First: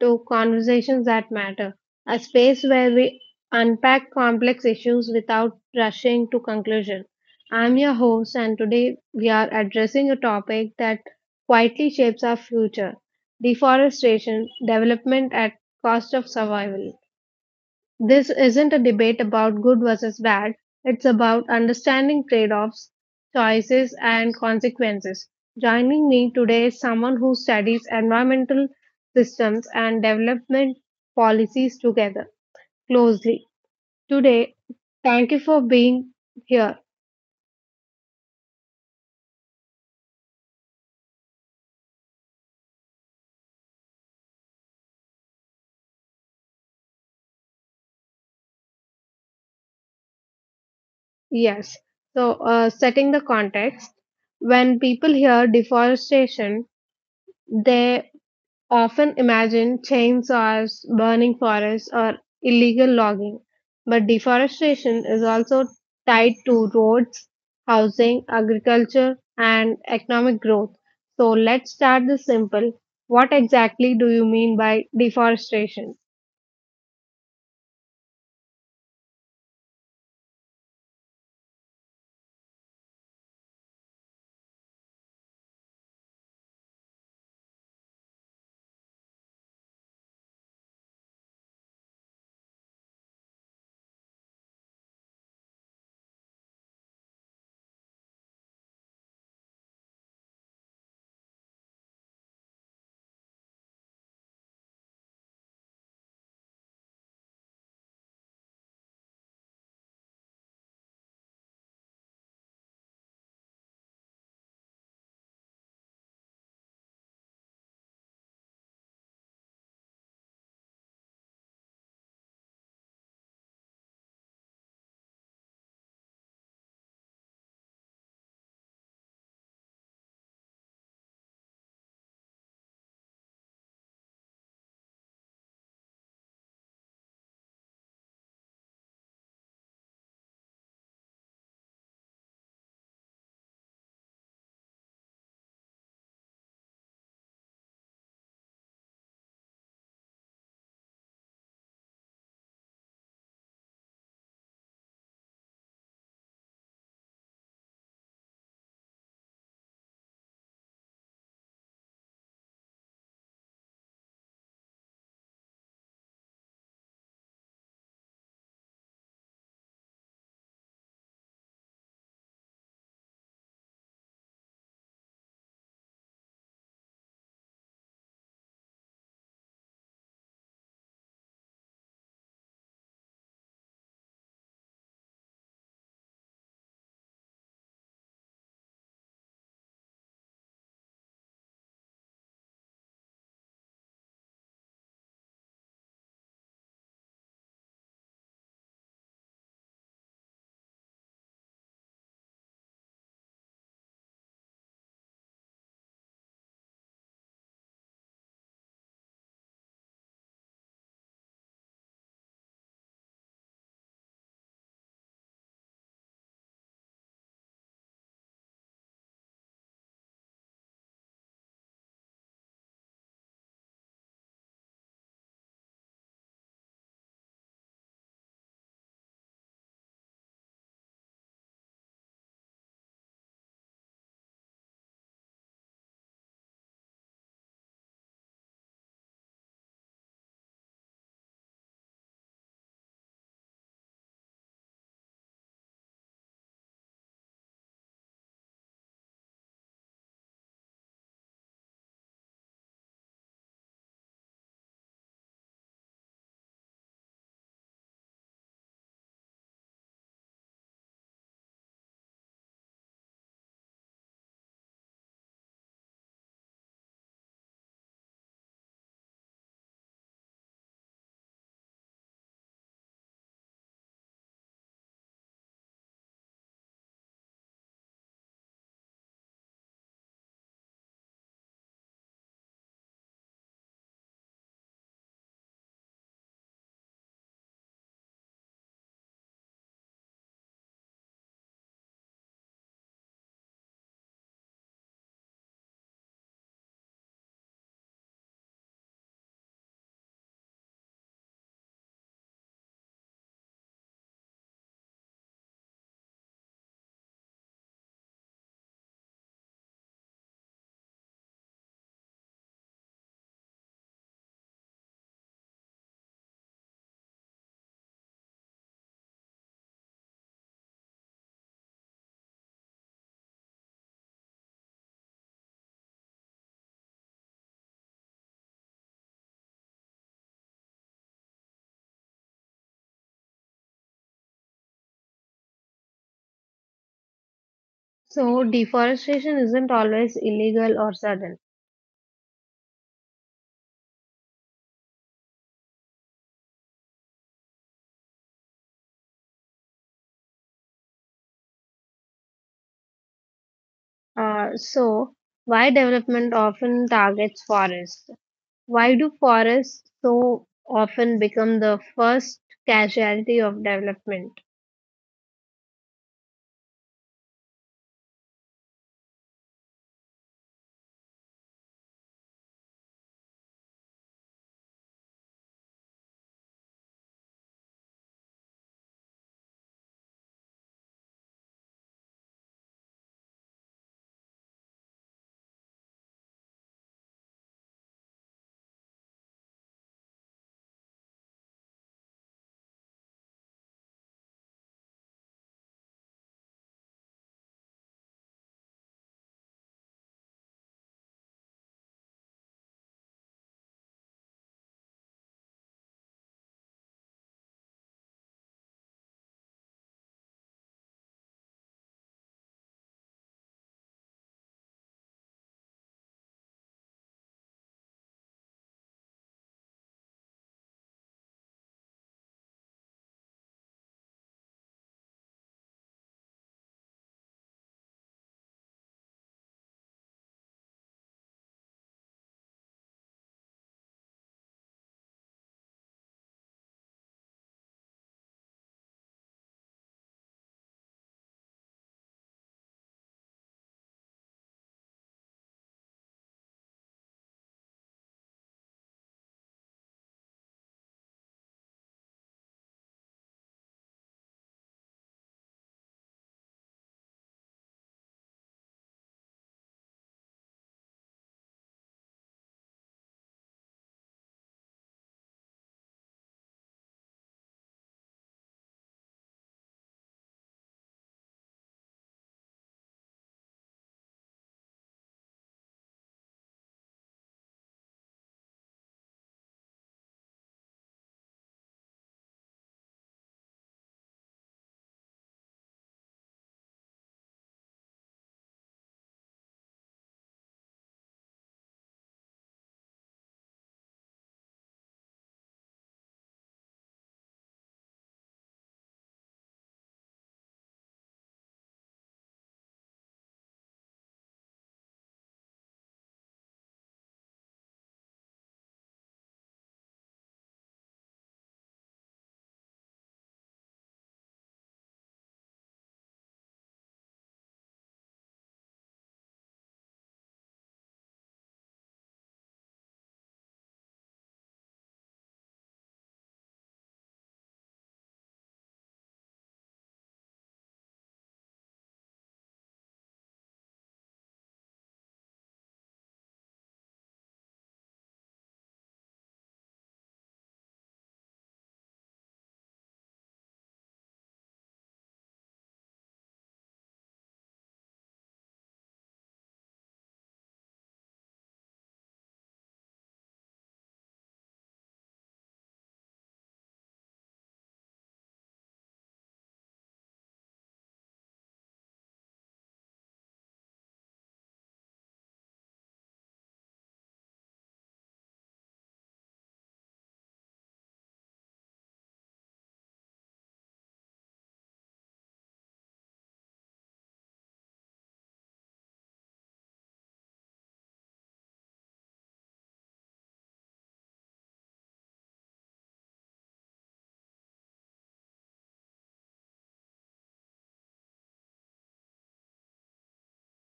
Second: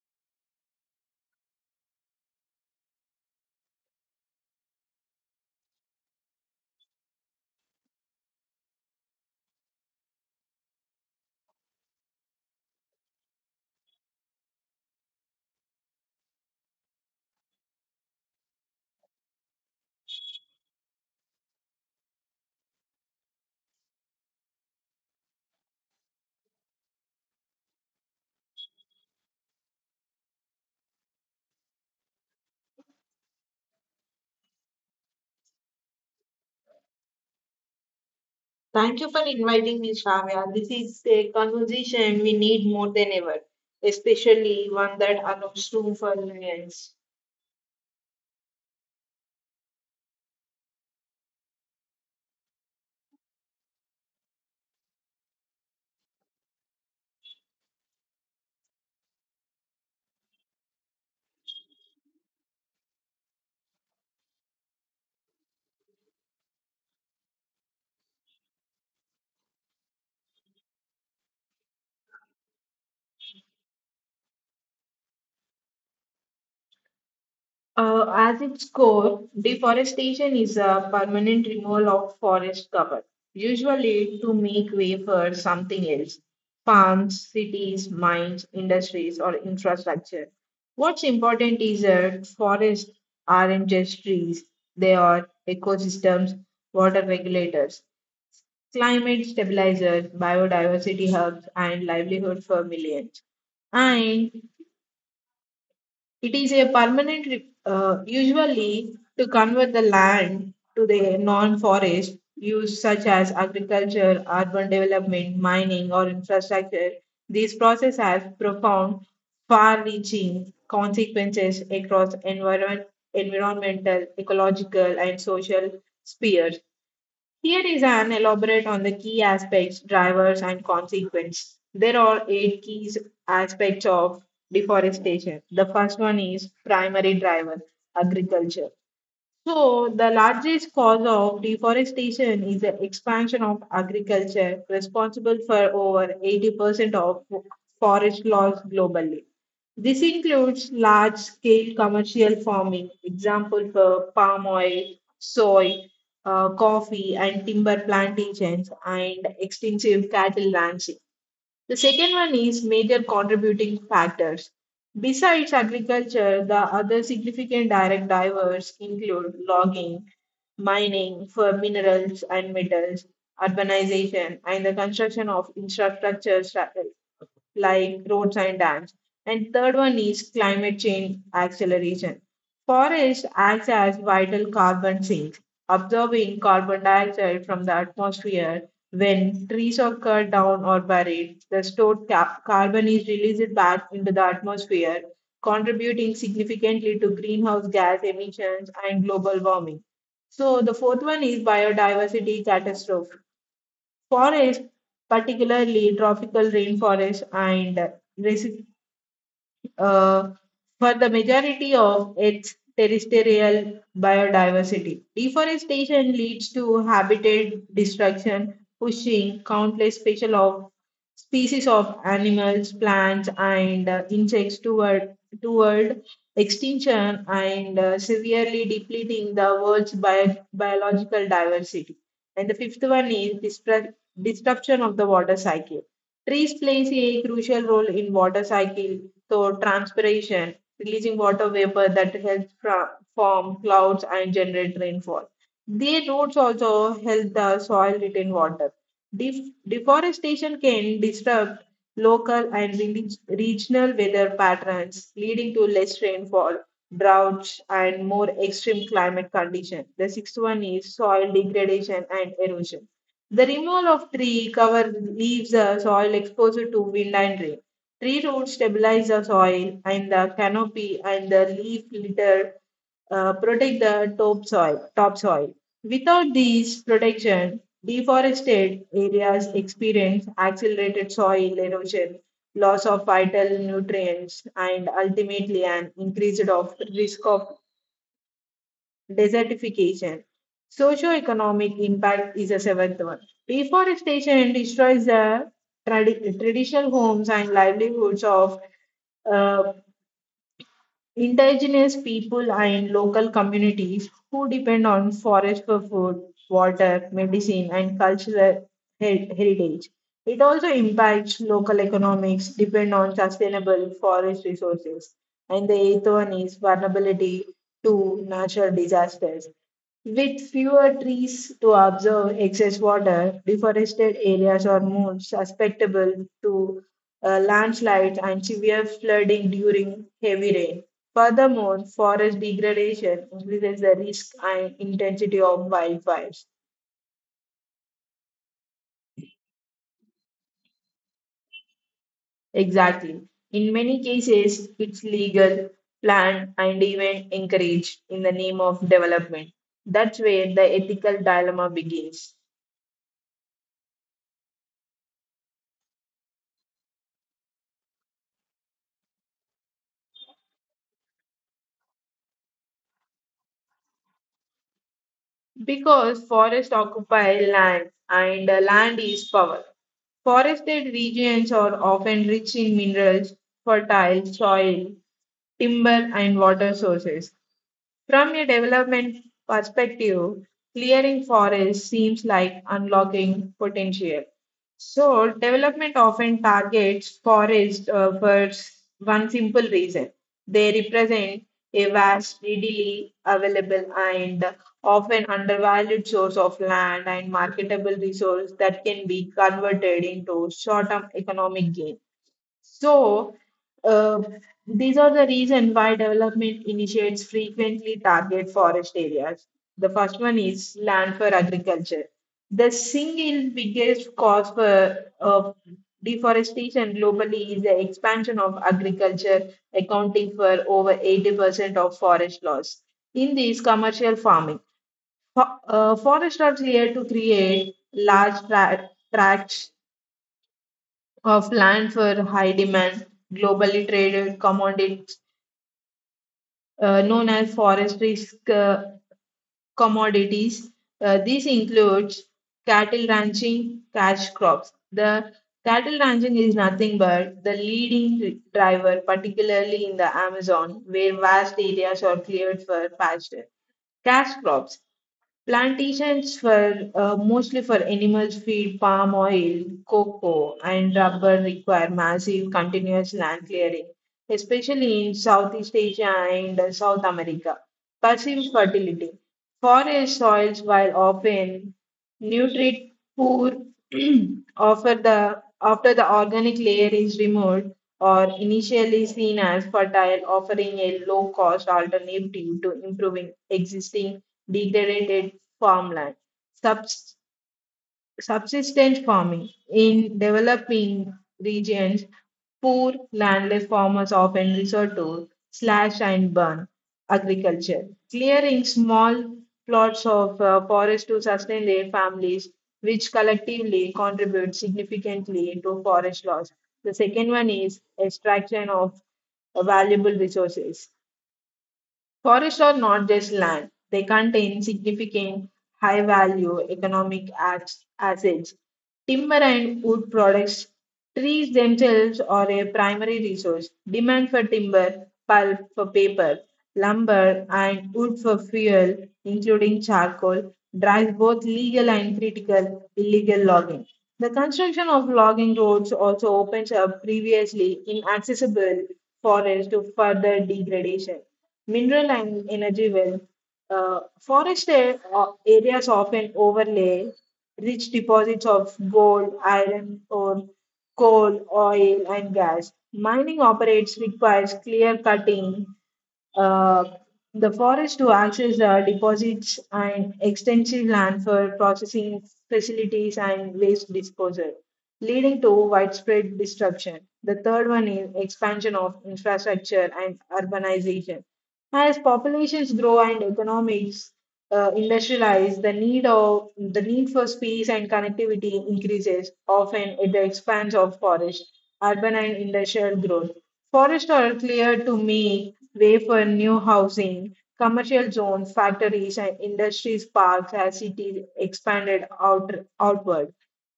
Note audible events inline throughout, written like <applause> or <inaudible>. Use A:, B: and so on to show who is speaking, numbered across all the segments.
A: to Conversations That Matter, a space where we unpack complex issues without rushing to conclusion. I'm your host and today we are addressing a topic that quietly shapes our future, deforestation, development at cost of survival. This isn't a debate about good versus bad, it's about understanding trade offs, choices, and consequences. Joining me today is someone who studies environmental systems and development policies together closely. Today, thank you for being here.
B: Thank you for inviting me, Shravya. This is a conversation we need more than ever, especially one that allows room for nuance.
A: Yes, so setting the context, when people hear deforestation, they often imagine chainsaws, burning forests, or illegal logging, but deforestation is also tied to roads, housing, agriculture, and economic growth. So let's start this simple. What exactly do you mean by deforestation?
B: As its core, deforestation is a permanent removal of forest cover, usually to make way for something else farms, cities, mines, industries, or infrastructure. What's important is that forests aren't just trees, they are ecosystems, water regulators climate stabilizers, biodiversity hubs, and livelihood for millions. And it is a permanent, usually to convert the land to the non-forest use such as agriculture, urban development, mining, or infrastructure. These processes have profound, far-reaching consequences across environmental, ecological, and social spheres. Here is an elaborate on the key aspects, drivers, and consequence. There are eight key aspects of deforestation. The first one is primary driver, agriculture. So, the largest cause of deforestation is the expansion of agriculture, responsible for over 80% of forest loss globally. This includes large scale commercial farming, example for palm oil, soy, coffee, and timber plantations, and extensive cattle ranching. The second one is major contributing factors. Besides agriculture, the other significant direct drivers include logging, mining for minerals and metals, urbanization, and the construction of infrastructure like roads and dams. And third one is climate change acceleration. Forests act as vital carbon sinks, absorbing carbon dioxide from the atmosphere when trees are cut down or buried, the stored carbon is released back into the atmosphere, contributing significantly to greenhouse gas emissions and global warming. So, the fourth one is biodiversity catastrophe. Forests, particularly tropical rainforests and uh, for the majority of its terrestrial biodiversity. Deforestation leads to habitat destruction, pushing countless special of species of animals, plants, and insects toward extinction and severely depleting the world's biological diversity. And the fifth one is disruption of the water cycle. Trees plays a crucial role in water cycle. So transpiration, releasing water vapor that helps form clouds and generate rainfall. Their roots also help the soil retain water. Deforestation can disrupt local and regional weather patterns, leading to less rainfall, droughts, and more extreme climate conditions. The sixth one is soil degradation and erosion the removal of tree cover leaves the soil exposed to wind and rain. Tree roots stabilize the soil and the canopy and the leaf litter protect the topsoil. Without these protection, deforested areas experience accelerated soil erosion, loss of vital nutrients, and ultimately an increased of risk of desertification. Socioeconomic impact is the seventh one. Deforestation destroys the traditional homes and livelihoods of uh, indigenous people and local communities who depend on forest for food, water, medicine, and cultural heritage. It also impacts local economics, depend on sustainable forest resources. And the eighth one is vulnerability to natural disasters. With fewer trees to absorb excess water, deforested areas are more susceptible to landslides and severe flooding during heavy rain. Furthermore, forest degradation increases the risk and intensity of wildfires.
A: So, deforestation isn't always illegal or sudden.
B: Exactly. In many cases, it's legal, planned, and even encouraged in the name of development. That's where the ethical dilemma begins.
A: Uh, so, why development often targets forests? Why do forests so often become the first casualty of development?
B: Because forests occupy land and land is power. Forested regions are often rich in minerals, fertile soil, timber, and water sources. From a development perspective, clearing forests seems like unlocking potential. So, development often targets forests for one simple reason they represent a vast, readily available, and often undervalued source of land and marketable resource that can be converted into short term economic gain. So, uh, these are the reason why development initiates frequently target forest areas. The first one is land for agriculture. The single biggest cause for deforestation globally is the expansion of agriculture, accounting for over 80% of forest loss. In this commercial farming, forest are here to create large tracts of land for high demand, globally traded commodities known as forestry uh, commodities. This includes cattle ranching, cash crops. The cattle ranching is nothing but the leading driver, particularly in the Amazon, where vast areas are cleared for pasture. Cash crops. Plantations for mostly for animals feed, palm oil, cocoa, and rubber require massive continuous land clearing, especially in Southeast Asia and South America. Passive fertility. Forest soils while often Nutrit poor <clears throat> offer the after the organic layer is removed or initially seen as fertile, offering a low cost alternative to improving existing degraded farmland subsistence farming. In developing regions, poor landless farmers often resort to slash and burn agriculture, clearing small plots of forest to sustain their families, which collectively contribute significantly to forest loss. The second one is extraction of valuable resources. Forests are not just land, they contain significant high value economic assets. Timber and wood products, trees themselves are a primary resource. Demand for timber, pulp for paper, lumber, and wood for fuel, including charcoal, drives both legal and critical illegal logging. The construction of logging roads also opens up previously inaccessible forests to further degradation mineral and energy well. Uh, forest areas often overlay rich deposits of gold, iron ore, coal, oil, and gas. Mining operates requires clear cutting, uh, the forest to access deposits and extensive land for processing facilities and waste disposal, leading to widespread disruption. The third one is expansion of infrastructure and urbanization. As populations grow and economies industrialize, the need for space and connectivity increases, often at the expense of forest, urban and industrial growth. Forests are cleared to make way for new housing, commercial zones, factories, and industries parks as cities outward.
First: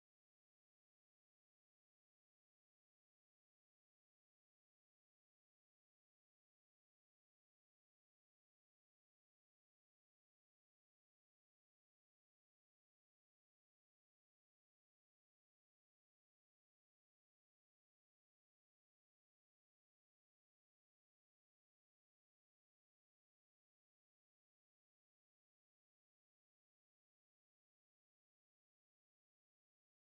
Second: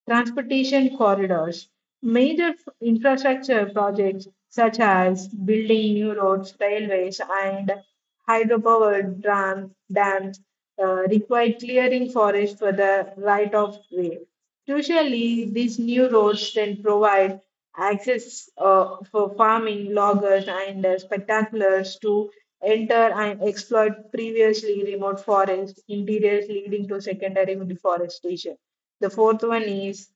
B: Transportation corridors. Major infrastructure projects such as building new roads, railways, and hydropower dams require clearing forest for the right of way. Crucially, these new roads then provide access for farming, loggers, and spectaculars to enter and exploit previously remote forest interiors, leading to secondary deforestation. The fourth one is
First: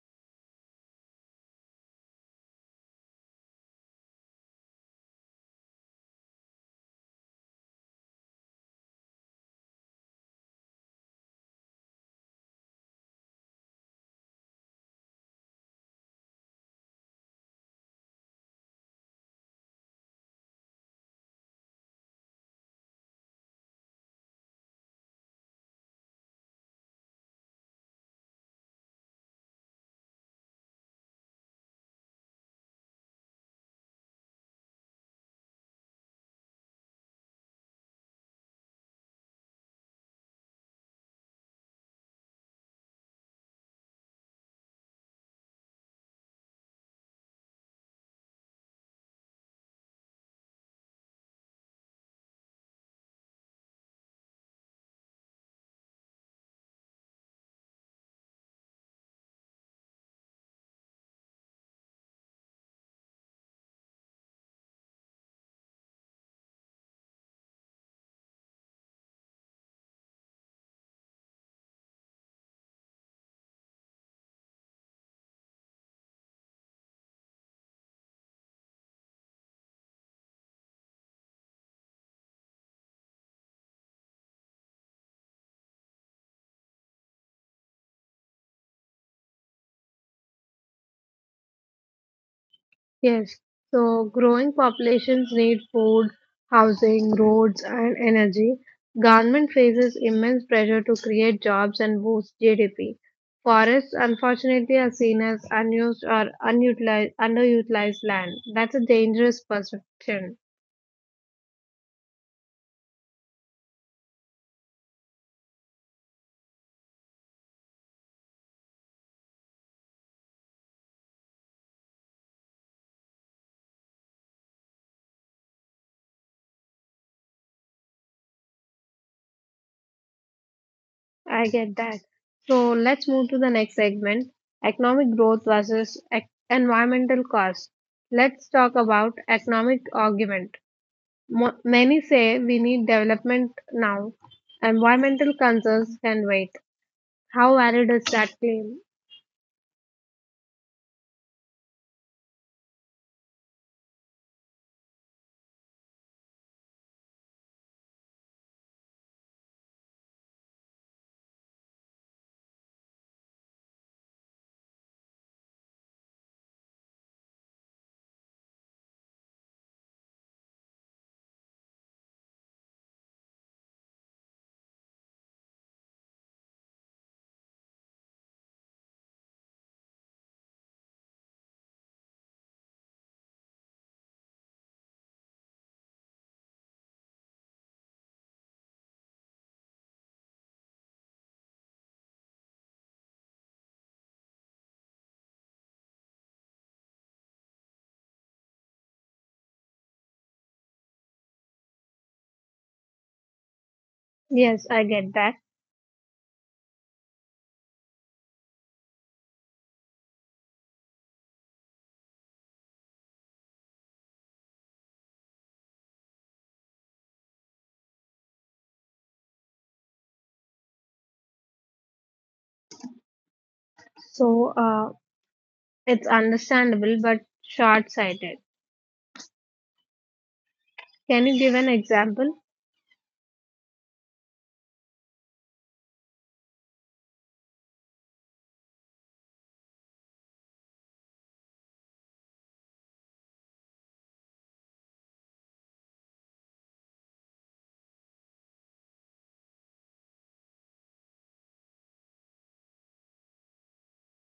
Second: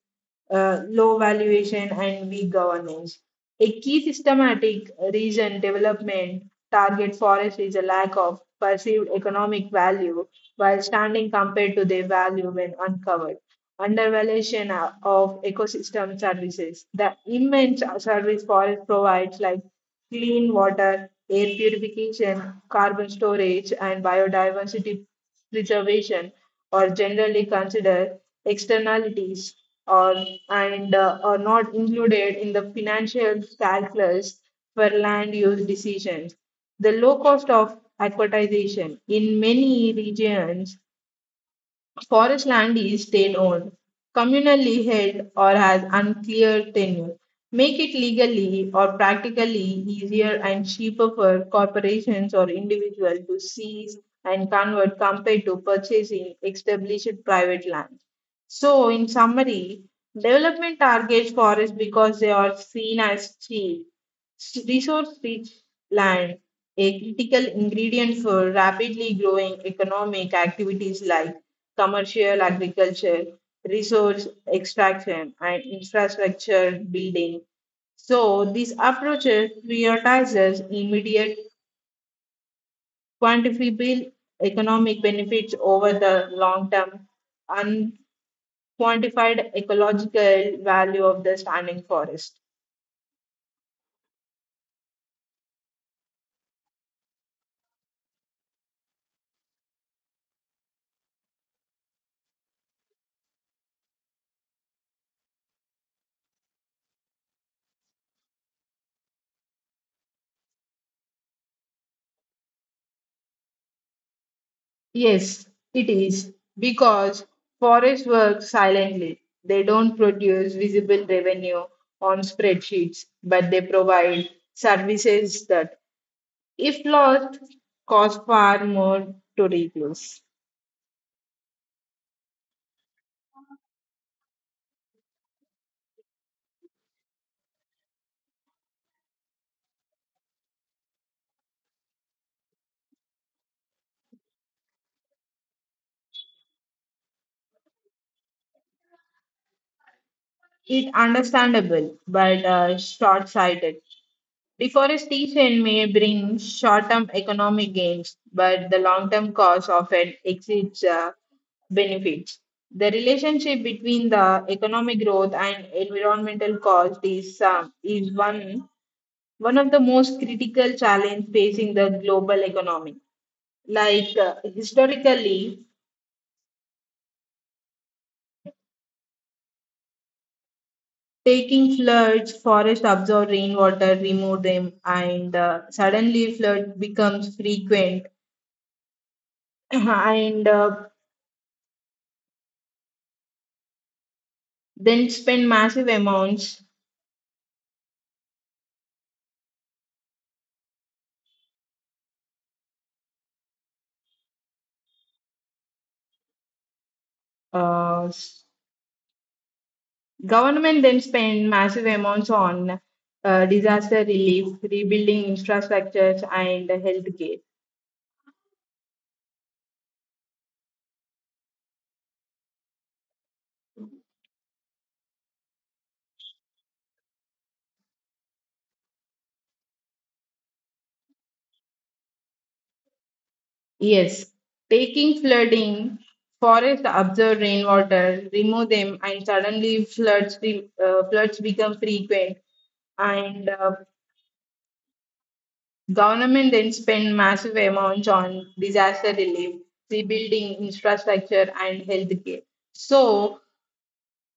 B: low valuation, and weak governance. A key systematic reason development target forests is a lack of perceived economic value while standing compared to their value when uncovered. Undervaluation of ecosystem services. The immense service forest provides, like clean water, air purification, carbon storage, and biodiversity reservation or generally considered externalities or and are not included in the financial calculus for land use decisions. The low cost of aquatization in many regions Forest land is state owned, communally held, or has unclear tenure. Make it legally or practically easier and cheaper for corporations or individuals to seize and convert compared to purchasing established private land. So, in summary, development targets forests because they are seen as cheap Resource rich land, a critical ingredient for rapidly growing economic activities like commercial agriculture, resource extraction, and infrastructure building. So, this approach prioritizes immediate quantifiable economic benefits over the long term unquantified ecological value of the standing forest.
A: Yes, so growing populations need food, housing, roads, and energy. Government faces immense pressure to create jobs and boost GDP. Forests, unfortunately, are seen as unused or unutilized, underutilized land. That's a dangerous perception.
B: Yes, it is because forests work silently. They don't produce visible revenue on spreadsheets, but they provide services that, if lost, cost far more to replace.
A: I get that. So let's move to the next segment economic growth versus environmental cost. Let's talk about economic argument. Many say we need development now. Environmental concerns can wait. How valid is that claim?
B: It's understandable, but short sighted. Deforestation may bring short term economic gains, but the long term cost often exceeds benefits. The relationship between the economic growth and environmental cost is, one of the most critical challenges facing the global economy. Like historically, taking floods, forests absorb rainwater, remove them, and suddenly flood becomes frequent <clears throat> and then spend massive amounts.
A: Yes, I get that.
B: Uh, s- Government then spend massive amounts on disaster relief, rebuilding infrastructures, and healthcare.
A: So it's understandable but short sighted. Can you give an example?
B: Yes, taking flooding, forests absorb rainwater, remove them, and suddenly floods become frequent. And government then spend massive amounts on disaster relief, rebuilding infrastructure, and healthcare. So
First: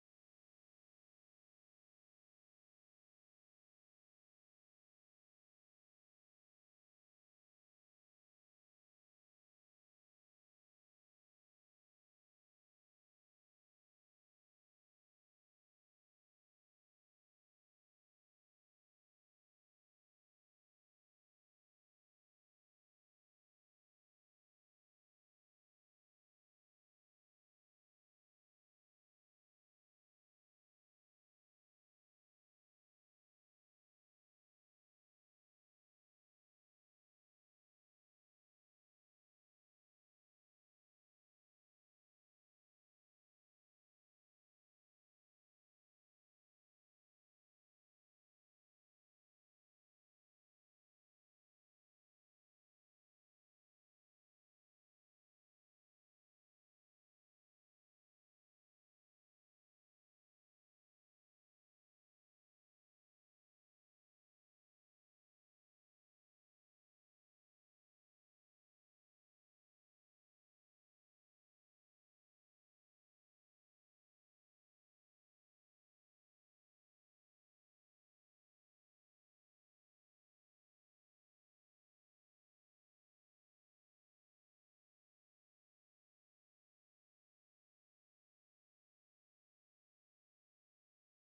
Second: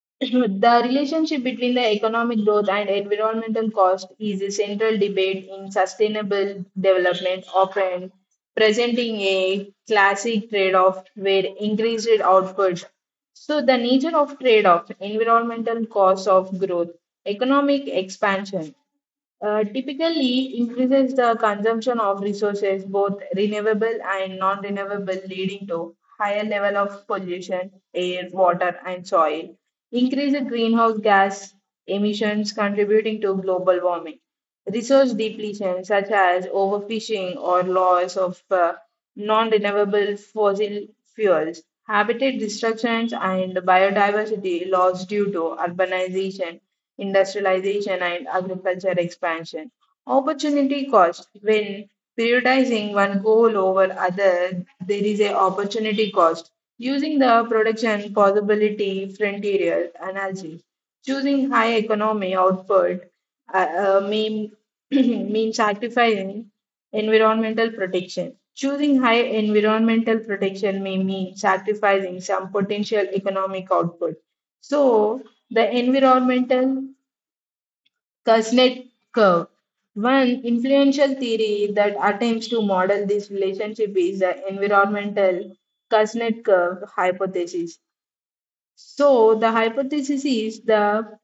B: <laughs> the relationship between the economic growth and environmental cost is a central debate in sustainable development, often presenting a classic trade off where increased output. So, the nature of trade off, environmental costs of growth, economic expansion, typically increases the consumption of resources, both renewable and non-renewable, leading to higher level of pollution, air, water, and soil, increased greenhouse gas emissions contributing to global warming, resource depletion such as overfishing or loss of non-renewable fossil fuels, habitat destructions and biodiversity loss due to urbanization industrialization, and agriculture expansion. Opportunity cost. When prioritizing one goal over other, there is a opportunity cost. Using the production possibility frontier analogy, choosing high economy output uh, uh, mean, <clears throat> means sacrificing environmental protection. Choosing high environmental protection may mean sacrificing some potential economic output. So, the environmental Kuznets curve. One influential theory that attempts to model this relationship is the environmental Kuznets curve hypothesis. So, the hypothesis is the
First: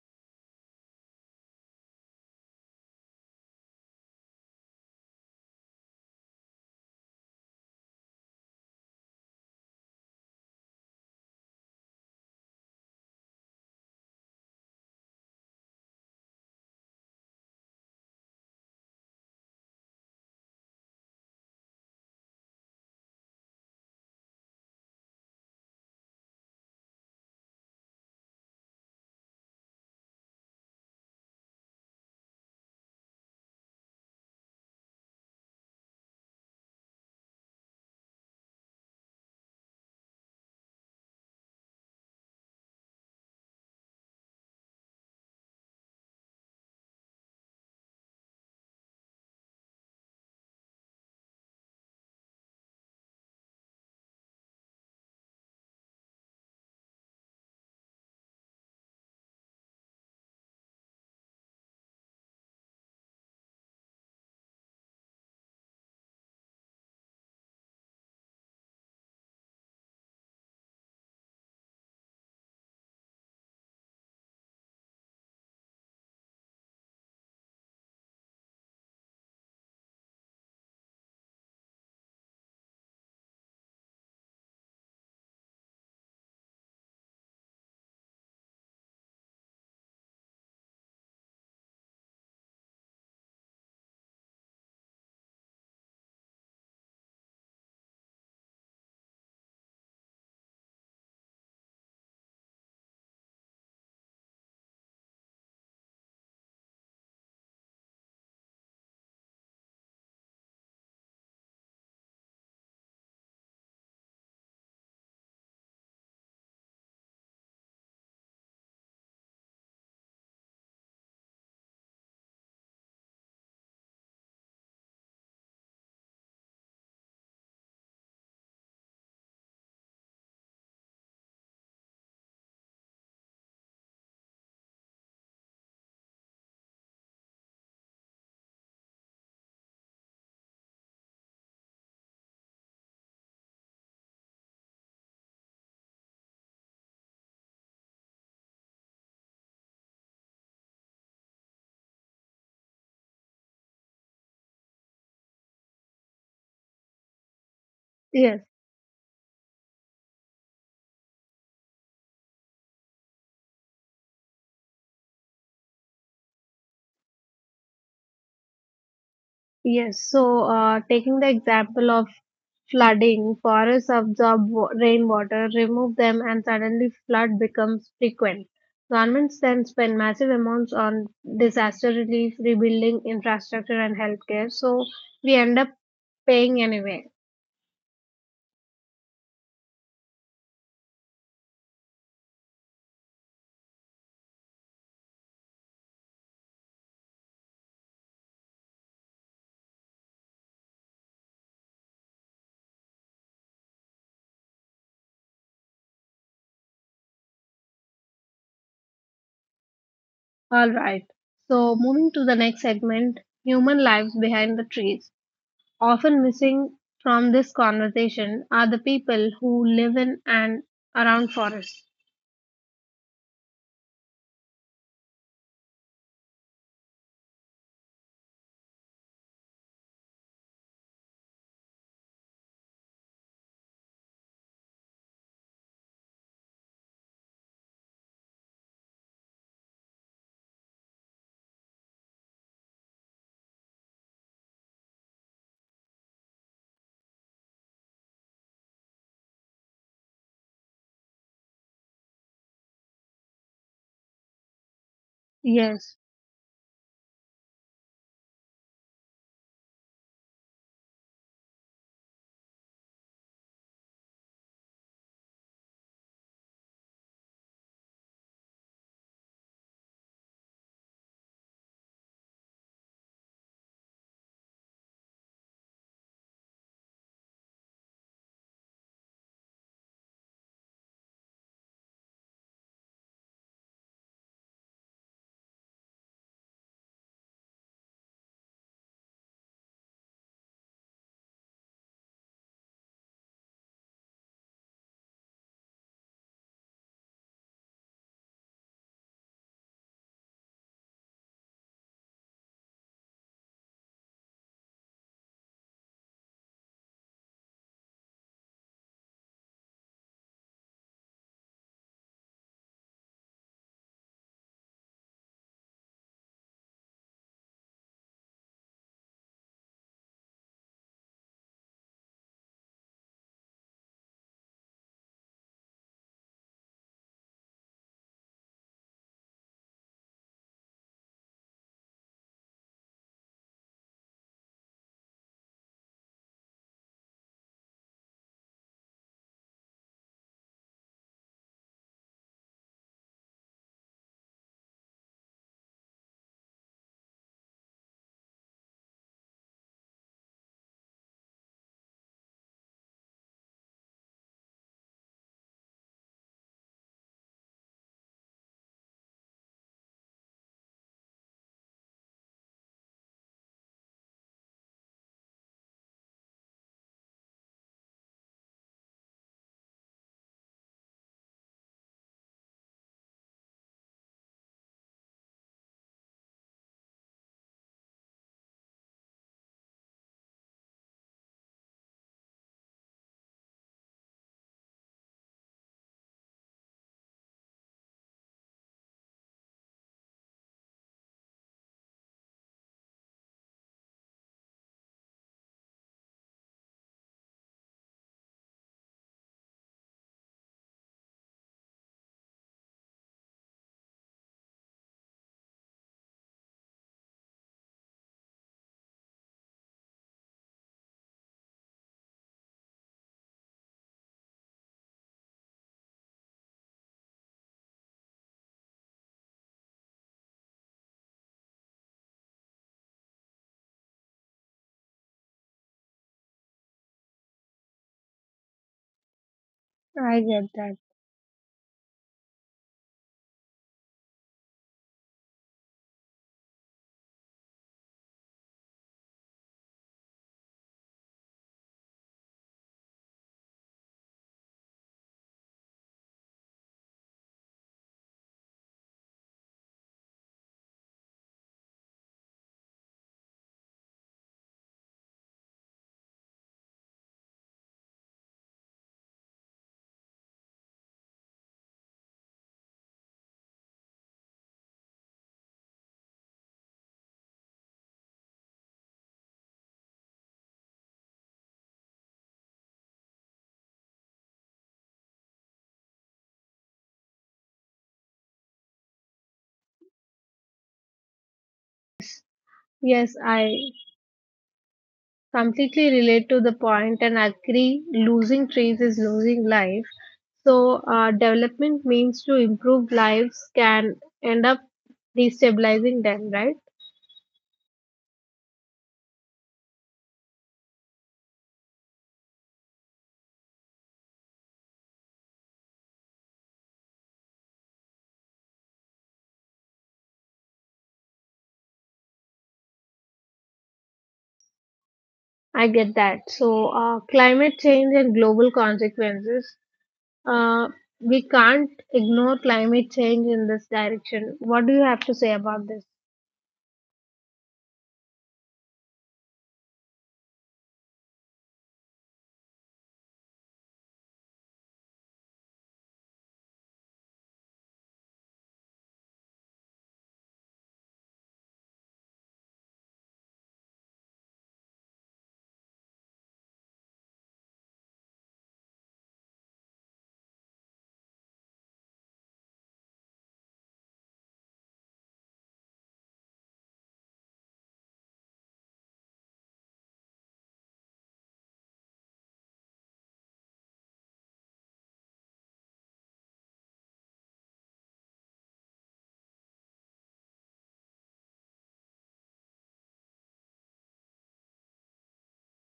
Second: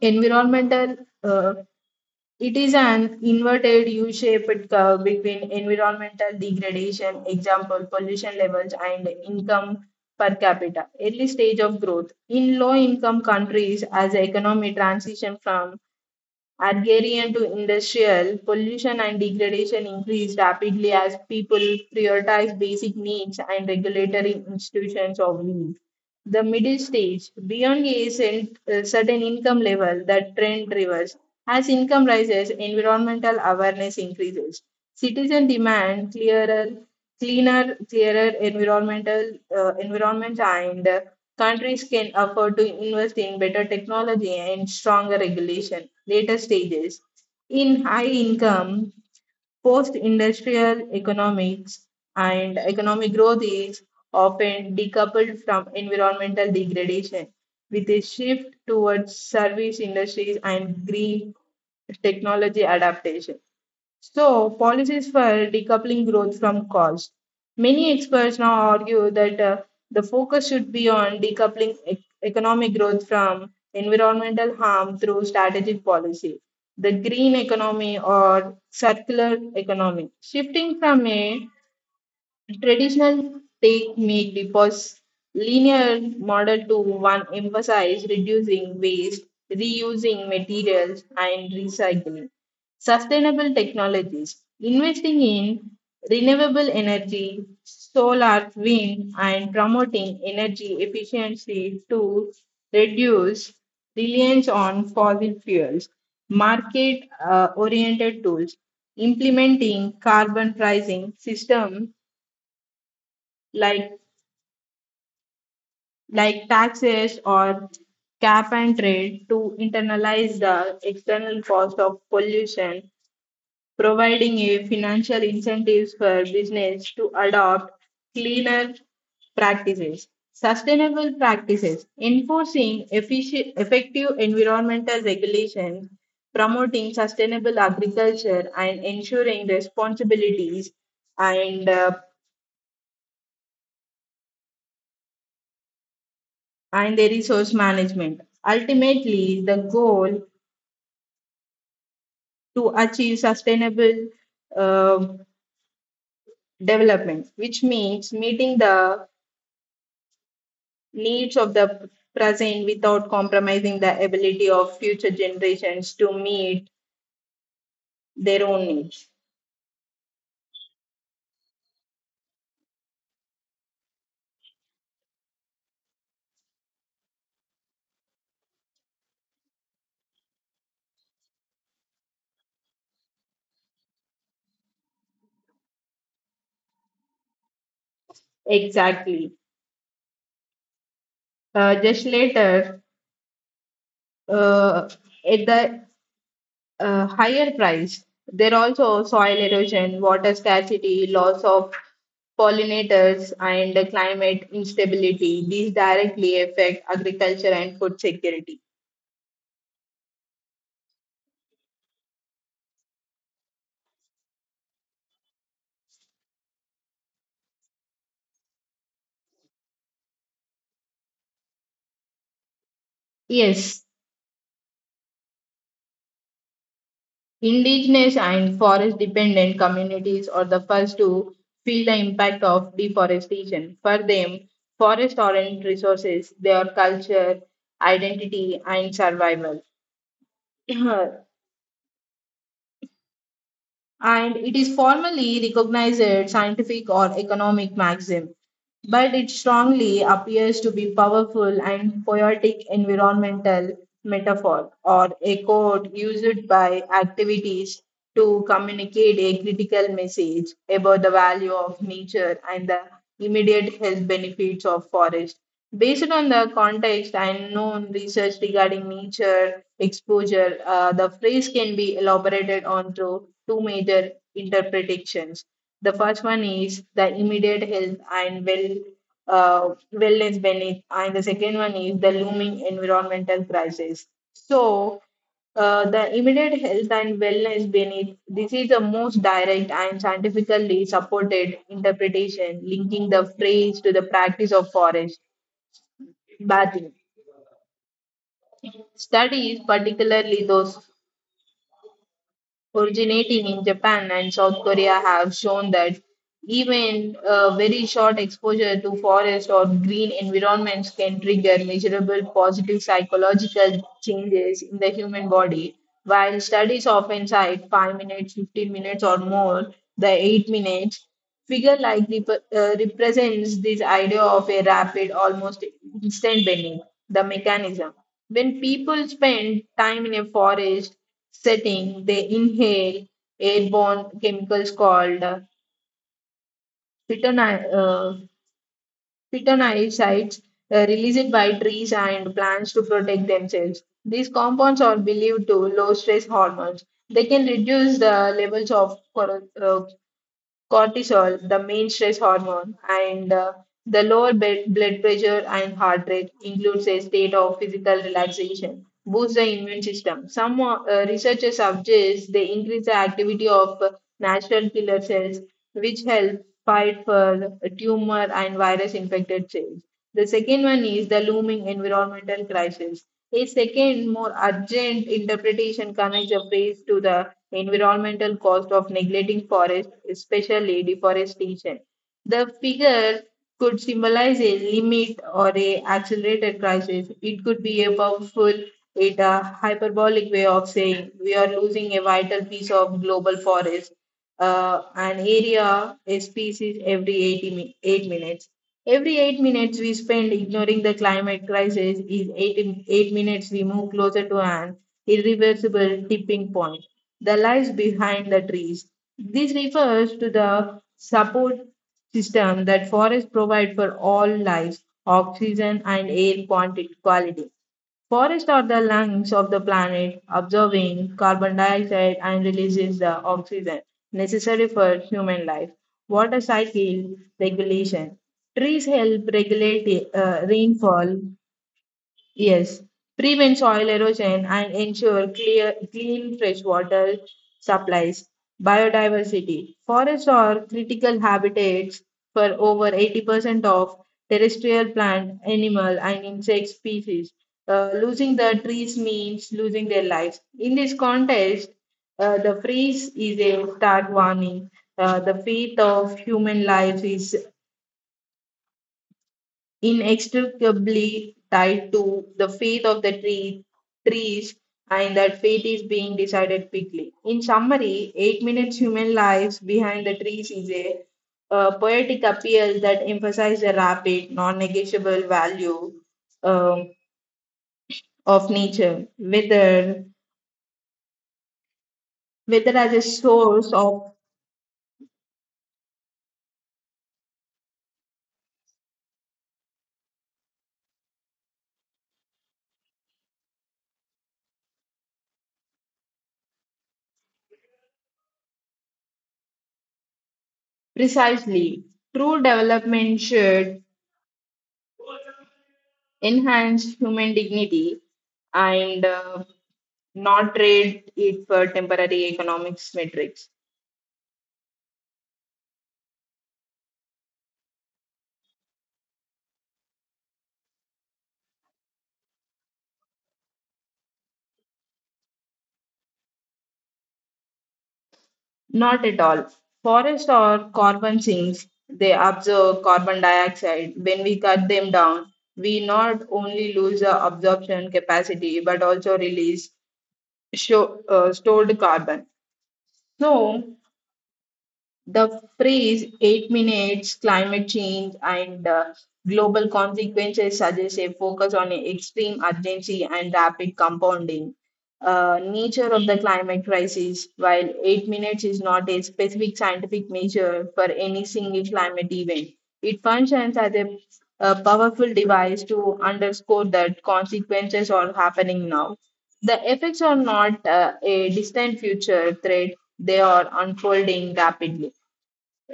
B: environmental, uh, it is an inverted U shaped curve between environmental degradation, example, pollution levels, and income per capita. Early stage of growth. In low income countries, as the economy transition from Agrarian to industrial, pollution and degradation increased rapidly as people prioritized basic needs and regulatory institutions of weak the middle stage beyond is in a certain income level the trend reverses as income rises environmental awareness increases citizen demand clearer cleaner clearer environmental environment and countries can afford to invest in better technology and stronger regulation later stages in high income Post industrial economics and economic growth is often decoupled from environmental degradation, with a shift towards service industries and green technology adaptation. So, policies for decoupling growth from cost. Many experts now argue that the focus should be on decoupling economic growth from environmental harm through strategic policy, the green economy or circular economy, shifting from a Traditional take make depots linear model to one emphasize reducing waste, reusing materials, and recycling. Sustainable technologies investing in renewable energy, solar, wind, and promoting energy efficiency to reduce reliance on fossil fuels. Market oriented tools implementing carbon pricing system like like taxes or cap and trade to internalize the external cost of pollution, providing a financial incentives for business to adopt cleaner practices. Sustainable practices, enforcing efficient, effective environmental regulations, promoting sustainable agriculture, and ensuring responsibilities and uh, and the resource management. Ultimately, the goal to achieve sustainable um, development, which means
A: Yes,
B: meeting the needs of the present without compromising the ability of future generations to meet their own needs.
A: yes. So taking the example of flooding. Forests absorb rainwater, remove them, and suddenly flood becomes frequent. Governments then spend massive amounts on disaster relief, rebuilding infrastructure, and healthcare. So we end up paying anyway.
B: Exactly. Just later, uh, at the higher price, there are also soil erosion, water scarcity, loss of pollinators, and the climate instability. These directly affect agriculture and food security.
A: All right. So moving to the next segment, human lives behind the trees. Often missing from this conversation are the people who live in and around forests.
B: Yes, Indigenous and forest dependent communities are the first to feel the impact of deforestation. For them, forests aren't resources, they are culture, identity, and survival. <clears throat> And it is formally recognized scientific or economic maxim but it strongly appears to be powerful and poetic environmental metaphor or a code
A: Yes,
B: used by activities to communicate a critical message about the value of nature and the immediate health benefits of forest. Based on the context and known research regarding nature exposure, the phrase can be elaborated on through two major interpretations. The first one is the immediate health and wellness benefit, and the second one is the looming environmental crisis. So, the immediate health and wellness benefit. This is the most direct and scientifically supported interpretation, linking the phrase to the practice of forest badly. Studies, particularly those originating in Japan and South Korea have shown that even a very short exposure to forest or green environments can trigger measurable positive psychological changes in the human body. While studies often cite 5 minutes, 15 minutes, or more, the 8 minutes figure likely represents this idea of a rapid, almost instant bending, the mechanism. When people spend time in a forest, Setting, they inhale airborne chemicals called phytoni- uh, phytonicides released by trees and plants to protect themselves. These compounds are believed to low stress hormones. They can reduce the levels of cortisol, the main stress hormone, and the lower bed, blood pressure and heart rate includes a state of physical relaxation, boosts the immune system. Some researchers suggest they increase the activity of natural killer cells, which help fight for tumor and virus infected cells. The second one is the looming environmental crisis. A second, more urgent interpretation connects the phrase to the environmental cost of neglecting forest, especially deforestation. The figure could symbolize a limit or a accelerated crisis. It could be it a hyperbolic way of saying we are losing a vital piece of global forest an area, a species every 8 minutes. Every 8 minutes we spend ignoring the climate crisis is 8 minutes we move closer to an irreversible tipping point that lies behind the trees. This refers to the support system that forests provide for all life, oxygen and air quality. Forests are the lungs of the planet, absorbing carbon dioxide and releases the oxygen necessary for human life. Water cycle regulation. Trees help regulate
A: I get that.
B: rainfall, yes, prevent soil erosion and ensure clear, clean freshwater supplies. Biodiversity. Forests are critical habitats for over 80% of terrestrial plant, animal, and insect species. Losing the trees means losing their lives. In this context, the freeze is a stark warning. The fate of human lives is inextricably tied to the fate of the trees, and that fate is being decided quickly. In summary, 8 Minutes Human Lives Behind the Trees is a poetic appeal that emphasizes the rapid, non negotiable value um, of nature, whether as a
A: Yes, I
B: source of
A: completely relate to the point and agree losing trees is losing life, so development means to improve lives can end up destabilizing them, right?
B: precisely true development should enhance human dignity and not trade it for temporary economics metrics.
A: I get that. So climate change and global consequences, uh, we can't ignore climate change in this direction. What do you have to say about this?
B: Not at all. Forests are carbon sinks. They absorb carbon dioxide. When we cut them down, we not only lose the absorption capacity but also release stored carbon. So, the phrase 8 minutes, climate change, and global consequences suggests a focus on extreme urgency and rapid compounding. Nature of the climate crisis While 8 minutes is not a specific scientific measure for any single climate event, it functions as a powerful device to underscore that consequences are happening now. The effects are not a distant future threat, they are unfolding rapidly.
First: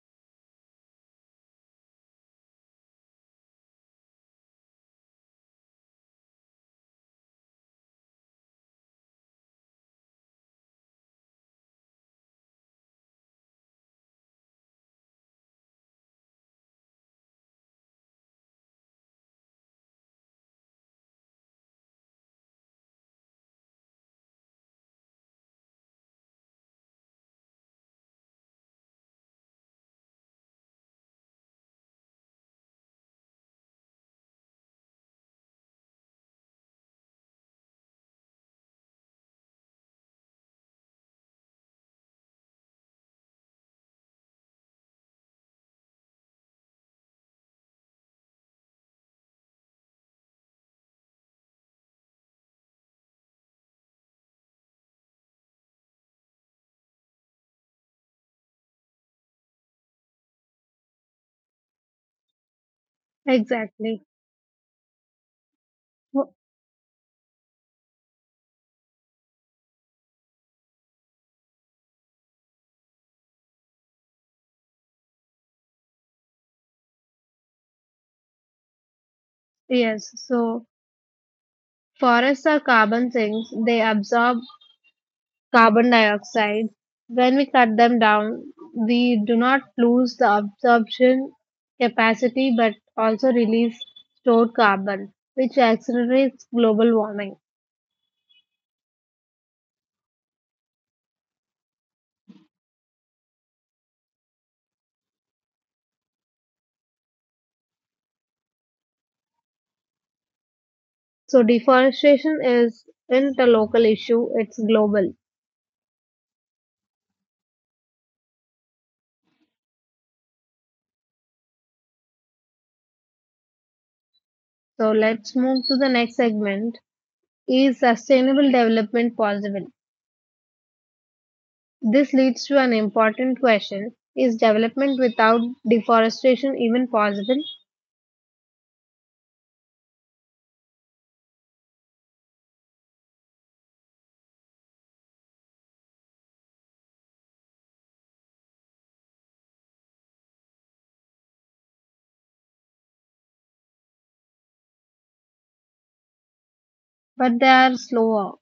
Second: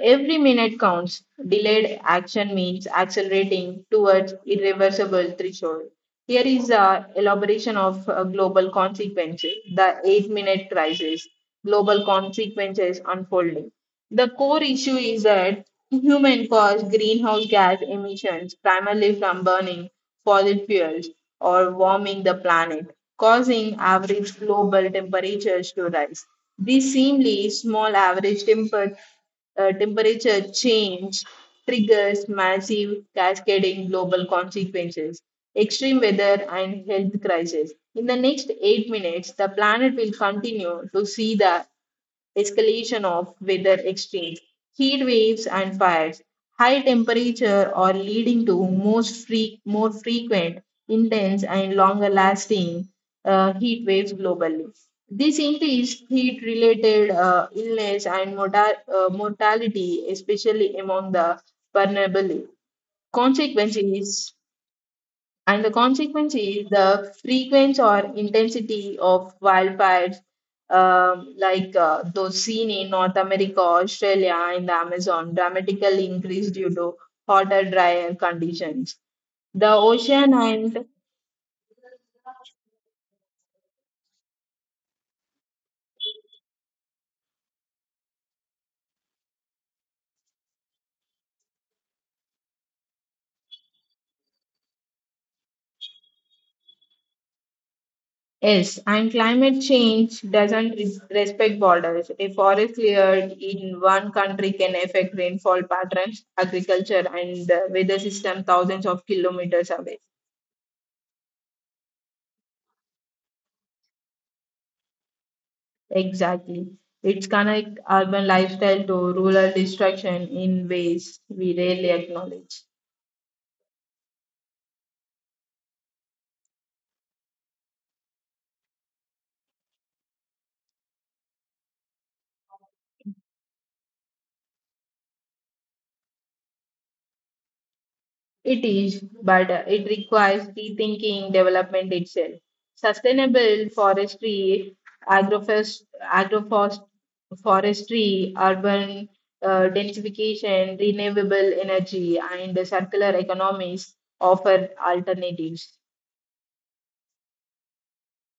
B: Every minute counts. Delayed action means accelerating towards irreversible threshold. Here is a elaboration of global consequences, the 8 minute crisis, global consequences unfolding. The core issue is that human caused greenhouse gas emissions, primarily from burning fossil fuels or warming the planet, causing average global temperatures to rise. These seemingly small average temperature change triggers massive cascading global consequences, extreme weather, and health crises. In the next 8 minutes, the planet will continue to see the escalation of weather extremes, heat waves and fires, high temperature are leading to most more frequent, intense and longer lasting heat waves globally. This increased heat related illness and mortality, especially among the vulnerable.
A: Exactly.
B: Consequences and the
A: Wh-
B: consequence is the frequency or intensity of wildfires, like those seen in North America, Australia, and the Amazon, dramatically increase due to hotter, drier conditions. The
A: yes,
B: ocean
A: so
B: and
A: forests are carbon sinks, they absorb carbon dioxide. When we cut them down, we do not lose the absorption capacity but also release stored carbon, which accelerates global warming.
B: yes, and climate change doesn't respect borders. A forest cleared in one country can affect rainfall patterns, agriculture, and the weather system thousands of kilometers away.
A: So, deforestation is isn't a local issue, it's global.
B: Exactly. It's connect urban lifestyle to rural distraction in ways we rarely acknowledge.
A: So, let's move to the next segment. Is sustainable development possible? This leads to an important question. Is development without deforestation even possible?
B: It is, but it requires rethinking development itself. Sustainable forestry, agroforest, agroforest, forestry, urban densification, renewable energy, and circular economies offer alternatives.
A: But they are slower.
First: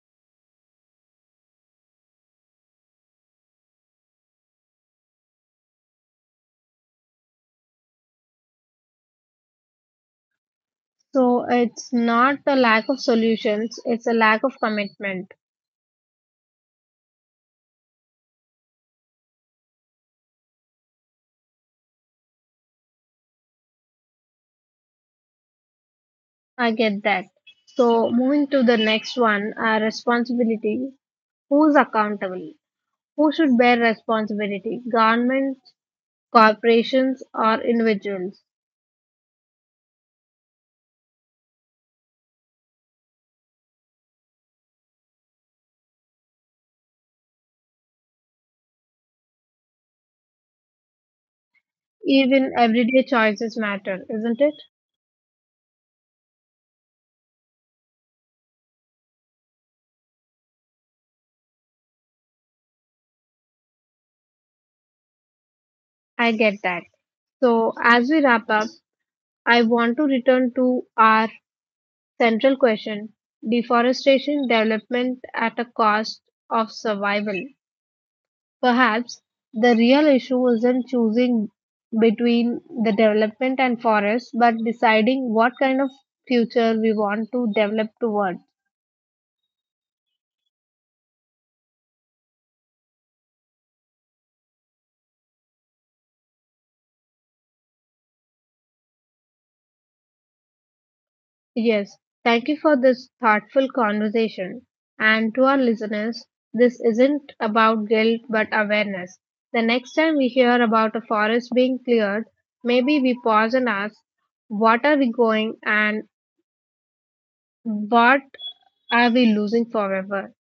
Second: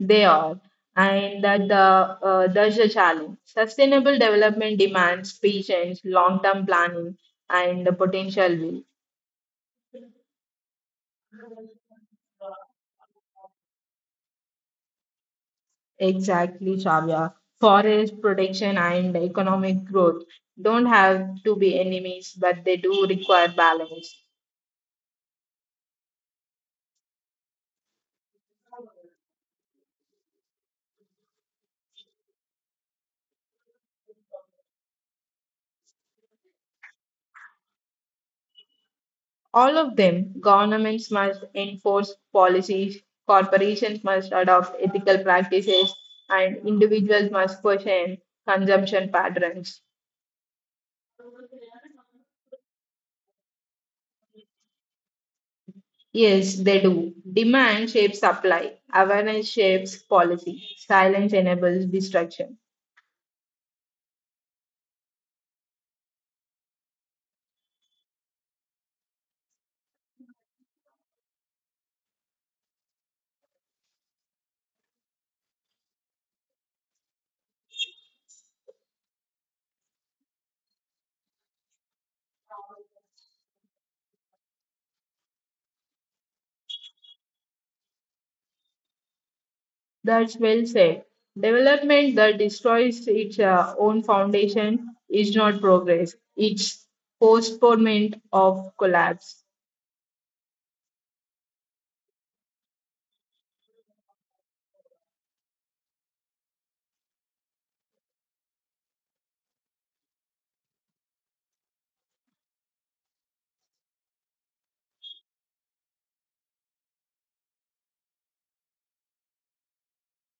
B: They are, and that the there's a challenge. Sustainable development demands patience, long-term planning, and the potential will.
A: So it's not a lack of solutions, it's a lack of commitment.
B: Exactly, Shavya. Forest protection and economic growth don't have to be enemies, but they do require balance.
A: I get that. So moving to the next one, responsibility. Who's accountable? Who should bear responsibility? Governments, corporations, or individuals?
B: All of them, governments must enforce policies, corporations must adopt ethical practices, and individuals must question consumption patterns.
A: Even everyday choices matter, isn't it?
B: Yes, they do. Demand shapes supply. Awareness shapes policy. Silence enables destruction.
A: I get that. So as we wrap up, I want to return to our central question, deforestation development at a cost of survival. Perhaps the real issue isn't choosing between the development and forests, but deciding what kind of future we want to develop towards.
B: That's well said. Development that destroys its own foundation is not progress, it's postponement of collapse.
A: Yes, thank you for this thoughtful conversation. And to our listeners, this isn't about guilt but awareness. The next time we hear about a forest being cleared, maybe we pause and ask, what are we going and what are we losing forever?